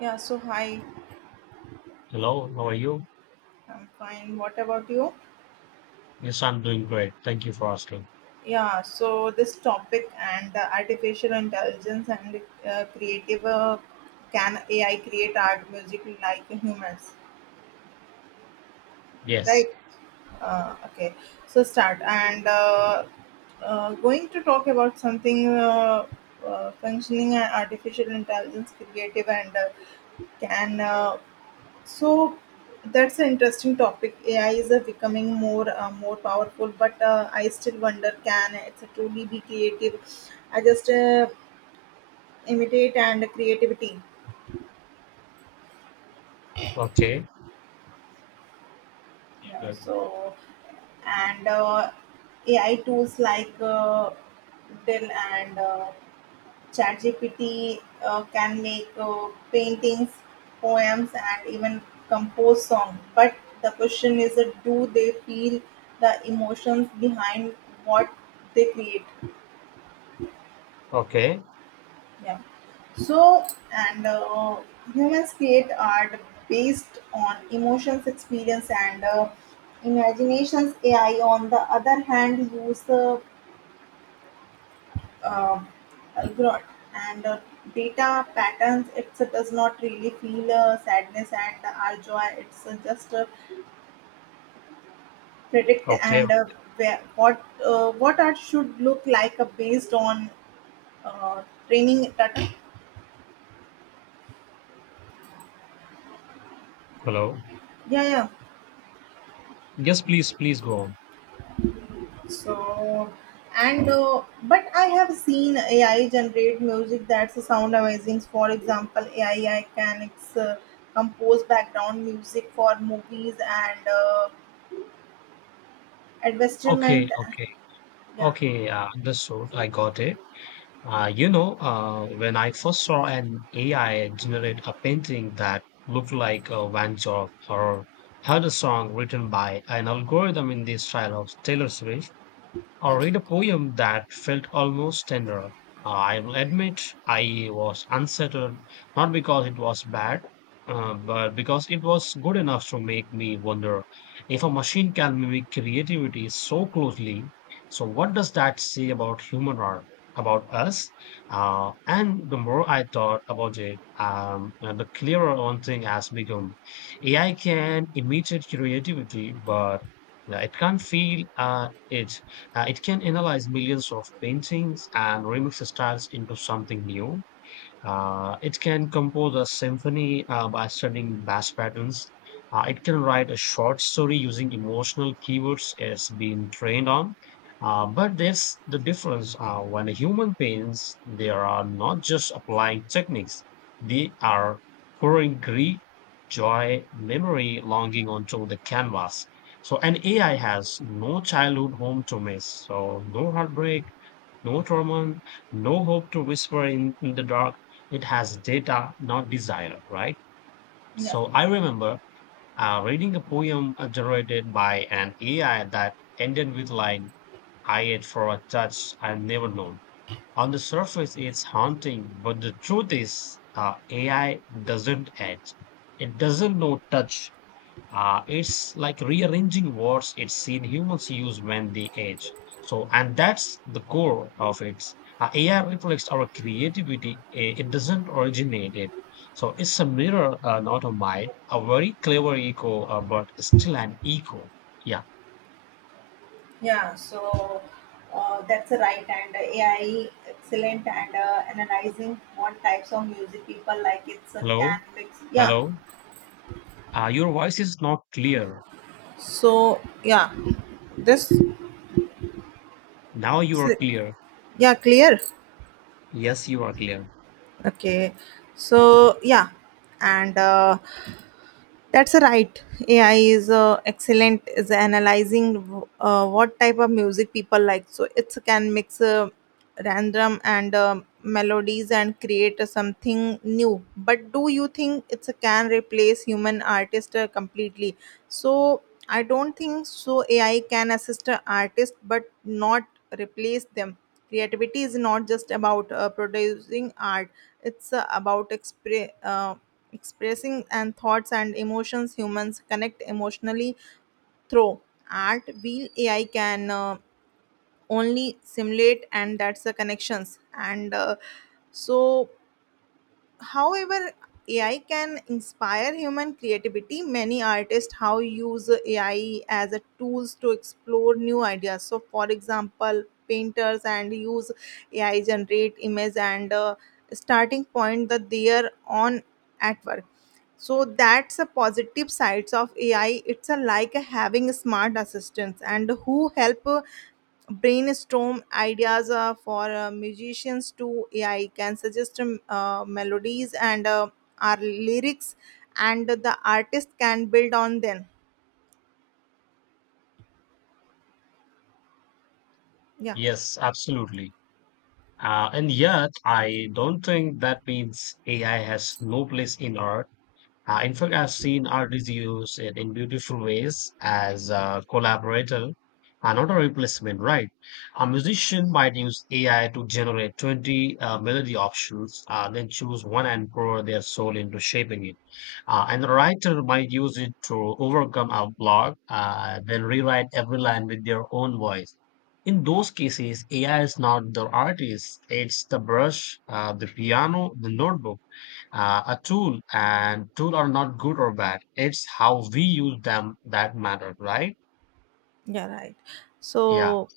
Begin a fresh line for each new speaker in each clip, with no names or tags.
Hi,
Hello, how are you?
I'm fine. What about you?
Yes, I'm doing great. Thank you for asking.
Yeah, so this topic and artificial intelligence and creative can AI create art, music like humans, right?
Yes.
Okay, so start and going to talk about something functioning and artificial intelligence creative and can So that's an interesting topic. AI is becoming more powerful, but I still wonder can it truly be creative? I just imitate and creativity.
Okay.
Yeah.
Good.
So and AI tools like Dell and ChatGPT can make paintings, poems, and even compose songs. But the question is, do they feel the emotions behind what they create?
Okay.
Yeah. So, and humans create art based on emotions, experience, and imaginations. AI, on the other hand, use uh, abroad and data patterns. It does not really feel sadness and our joy. It's just predict
Okay.
and where, what art should look like based on training data.
Hello.
Yeah, yeah.
Yes, please, please go on.
So and but I have seen AI generate music that's sound amazing. For example, AI can compose background music for movies and
Okay.
advertisement.
Okay.
Yeah.
Okay. Yeah, understood. I got it. When I first saw an AI generate a painting that looked like a Van Gogh, or heard a song written by an algorithm in the style of Taylor Swift, or read a poem that felt almost tender, I will admit I was unsettled. Not because it was bad, but because it was good enough to make me wonder if a machine can mimic creativity so closely. So, what does that say about human art, about us? And the more I thought about it, the clearer one thing has become. AI can imitate creativity, but it can't feel, it can analyze millions of paintings and remix styles into something new. It can compose a symphony by studying bass patterns. It can write a short story using emotional keywords it's been trained on. But there's the difference. When a human paints, they are not just applying techniques, they are pouring grief, joy, memory, longing onto the canvas. So an AI has no childhood home to miss, so no heartbreak, no trauma, no hope to whisper in the dark. It has data, not desire, right?
Yeah,
So I remember reading a poem generated by an AI that ended with line, I ate for a touch I've never known. On the surface, it's haunting, but the truth is, AI doesn't edge. It doesn't know touch. It's like rearranging words it's seen humans use when they age. So, and that's the core of it. AI reflects our creativity, eh, it doesn't originate it. So, it's a mirror, not a mind, a very clever echo, but still an echo. Yeah.
yeah. So that's right. And AI excellent and analyzing what types of music people like. It's a
Hello?
can mix. Yeah.
Hello? Your voice is not clear.
So yeah, this.
Now you are clear.
Yeah, clear.
Yes, you are clear.
Okay, so yeah, and that's right. AI is excellent is analyzing what type of music people like. So it can mix random and melodies and create something new. But do you think it can replace human artist completely? So I don't think so. AI can assist an artist, but not replace them. Creativity is not just about producing art; it's about expressing and thoughts and emotions. Humans connect emotionally through art. While AI can only simulate, and that's the connections. And so However, AI can inspire human creativity. Many artists how use AI as a tools to explore new ideas. So, for example, painters and use AI generate image and starting point that they are on at work. So that's a positive sides of AI. It's a like a having smart assistants and who help brainstorm ideas for musicians to AI can suggest melodies and our lyrics, and the artist can build on them. Yeah,
Yes, absolutely. And yet, I don't think that means AI has no place in art. In fact, I've seen artists use it in beautiful ways as a collaborator and not a replacement, right? A musician might use AI to generate 20 melody options, then choose one and pour their soul into shaping it. And the writer might use it to overcome a block, then rewrite every line with their own voice. In those cases, AI is not the artist, it's the brush, the piano, the notebook, a tool. And tool are not good or bad, it's how we use them that matter, right?
yeah, right.
Yeah.
So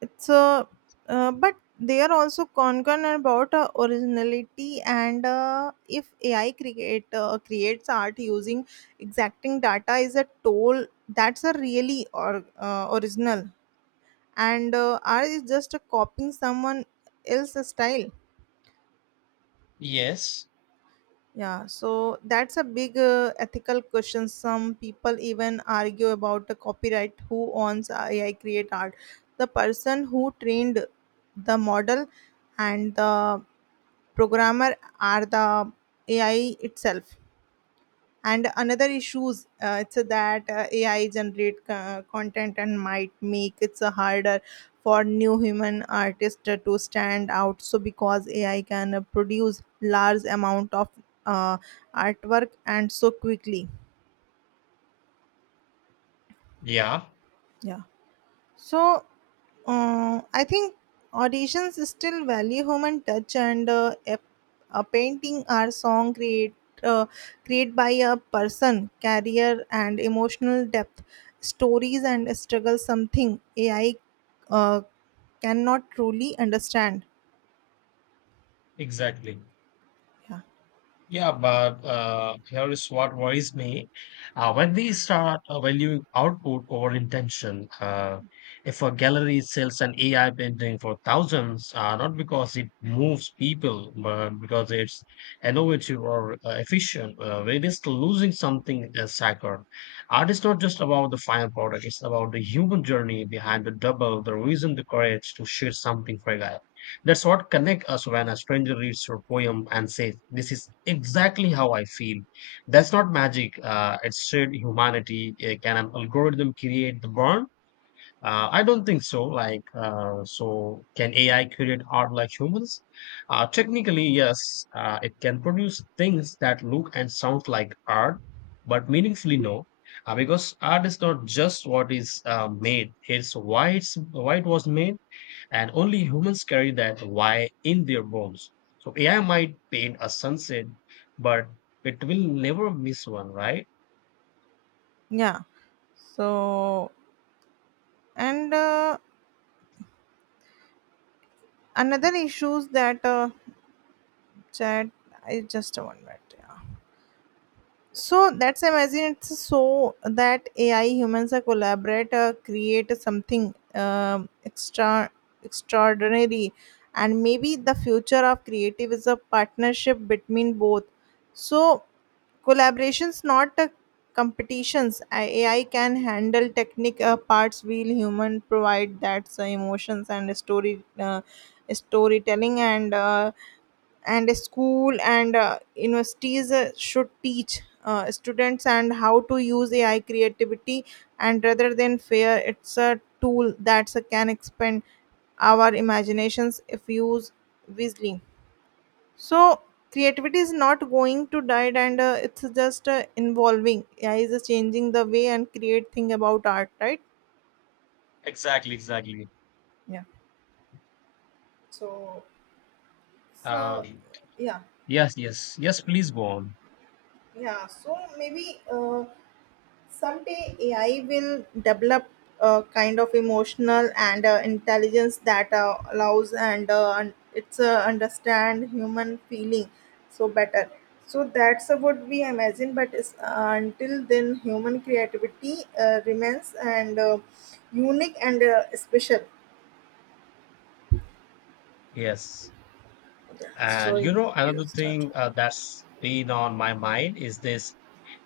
it's a, but they are also concerned about originality and if AI creates art using exacting data is a toll that's a really or original and art is just copying someone else's style.
Yes,
Yeah, so that's a big ethical question. Some people even argue about the copyright. Who owns AI create art, the person who trained the model and the programmer, are the AI itself? And another issues it's that AI generate content and might make it so harder for new human artists to stand out, so because AI can produce large amount of uh, artwork and so quickly.
yeah,
Yeah. So I think auditions still value human touch and a painting or song uh, create by a person, career and emotional depth, stories and struggle, something AI uh, cannot truly understand.
exactly.
Yeah,
Yeah, but here is what worries me. When we start valuing output over intention, if a gallery sells an AI painting for thousands, not because it moves people, but because it's innovative or efficient, we're just losing something sacred. Art is not just about the final product, it's about the human journey behind the double, the reason, the courage to share something fragile. That's what connect us when a stranger reads your poem and says, "This is exactly how I feel." That's not magic. It's shared humanity. Can an algorithm create the burn? I don't think so. Like, so can AI create art like humans? Technically, yes. It can produce things that look and sound like art, but meaningfully, no. Because art is not just what is made; it's why it was made, and only humans carry that why in their bones. So AI might paint a sunset, but it will never miss one, right?
yeah. So and another issues that chat. I just 1 minute. So that's amazing. It's so that AI humans are collaborate, create something extraordinary, and maybe the future of creative is a partnership between both. So collaborations, not competitions. AI can handle technique parts, while human provide that's emotions and story storytelling and. And a school and universities should teach students and how to use AI creativity and rather than fear It's a tool that can expand our imaginations if used wisely. So creativity is not going to die, and it's just involving AI is changing the way and create thing about art, right?
Exactly, exactly.
yeah so so
Um,
yeah
Yes, yes, yes. Please go on.
yeah so maybe someday AI will develop a kind of emotional and intelligence that allows and un- it's understand human feeling so better. So that's what we imagine. But until then, human creativity remains and unique and special.
Yes.
So
And you
you
know, another
start.
thing that's been on my mind is this: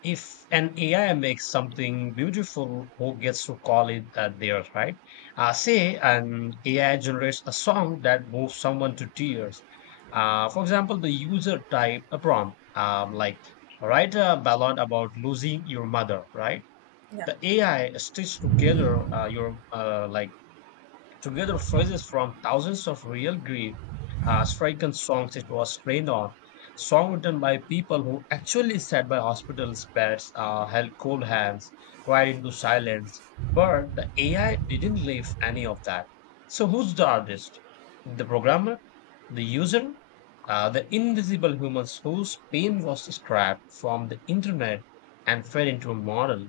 if an AI makes something beautiful, who gets to call it theirs, right? Say an AI generates a song that moves someone to tears. For example, the user type a prompt like write a ballad about losing your mother, right?
Yeah,
The AI stitch together your like together phrases from thousands of real grief stricken songs it was trained on, song written by people who actually sat by hospital beds, held cold hands, cried into silence. But the AI didn't leave any of that. So who's the artist? The programmer, the user, the invisible humans whose pain was scrapped from the internet and fed into a model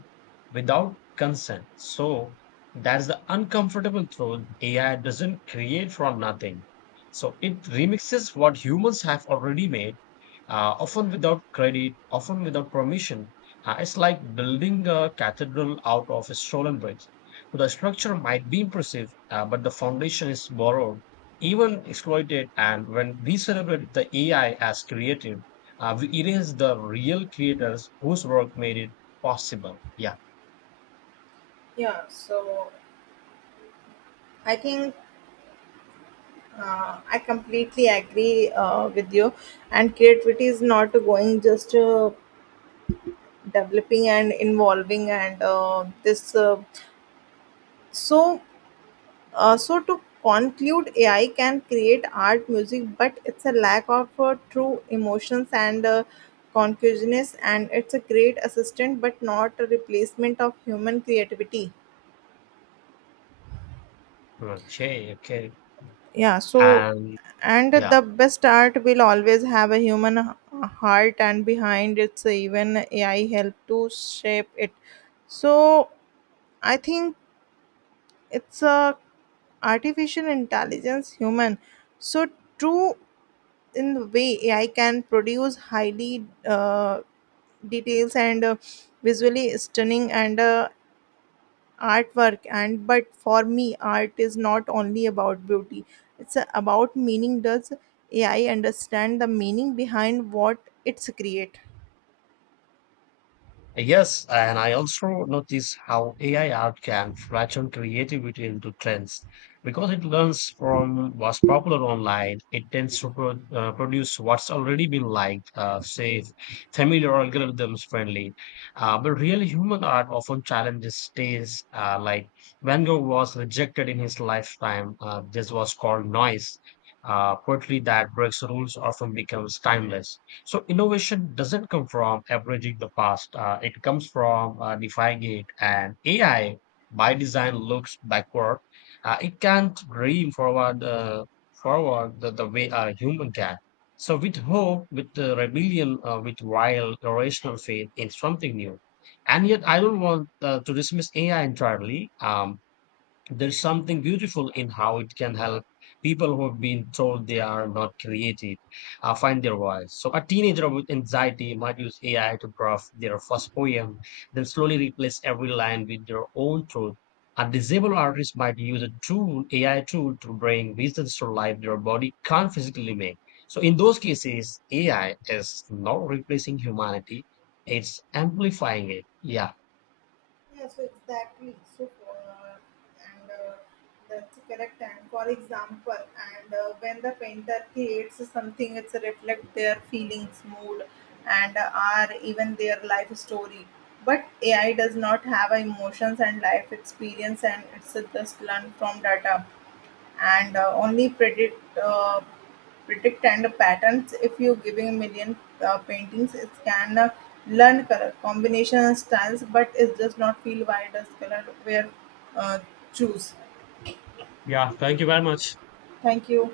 without consent? So that's the uncomfortable truth. AI doesn't create from nothing. So it remixes what humans have already made, often without credit, often without permission. It's like building a cathedral out of a stolen bridge. So the structure might be impressive, but the foundation is borrowed, even exploited. And when we celebrate the AI as creative, we erase the real creators whose work made it possible. Yeah.
yeah. So I think I completely agree with you. And creativity is not going just developing and involving and this. So, so to conclude, AI can create art, music, but it's a lack of true emotions and consciousness, and it's a great assistant, but not a replacement of human creativity.
Okay. Okay.
Yeah. So
And
and the
yeah.
best art will always have a human heart and behind, it's even AI help to shape it. So I think it's a artificial intelligence human, so true in the way AI can produce highly details and visually stunning and artwork and. But for me, art is not only about beauty, it's about meaning. Does AI understand the meaning behind what it's create?
Yes, and I also notice how AI art can flatten creativity into trends. Because it learns from what's popular online, it tends to produce what's already been liked, safe, familiar, algorithms friendly. But real human art often challenges taste. Like Van Gogh was rejected in his lifetime. This was called noise. Poetry that breaks rules often becomes timeless. So innovation doesn't come from averaging the past. It comes from defying it. And AI, by design, looks backward. It can't dream forward, the way a human can. So with hope, with the rebellion, with wild, irrational faith in something new. And yet, I don't want to dismiss AI entirely. There's something beautiful in how it can help people who have been told they are not creative find their voice. So, a teenager with anxiety might use AI to draft their first poem, then slowly replace every line with their own truth. A disabled artist might use a tool, AI tool, to bring visions to life their body can't physically make. So, in those cases, AI is not replacing humanity, it's amplifying it. Yeah.
Yeah, so exactly. So, uh, and that's correct. And for example, and when the painter creates something, it's reflect their feelings, mood, and are even their life story. But AI does not have emotions and life experience, and it's just learn from data and only predict predict and patterns. If you giving a million paintings it can learn color combination and styles, but it does not feel why does color where uh, choose.
Yeah, thank you very much.
Thank you.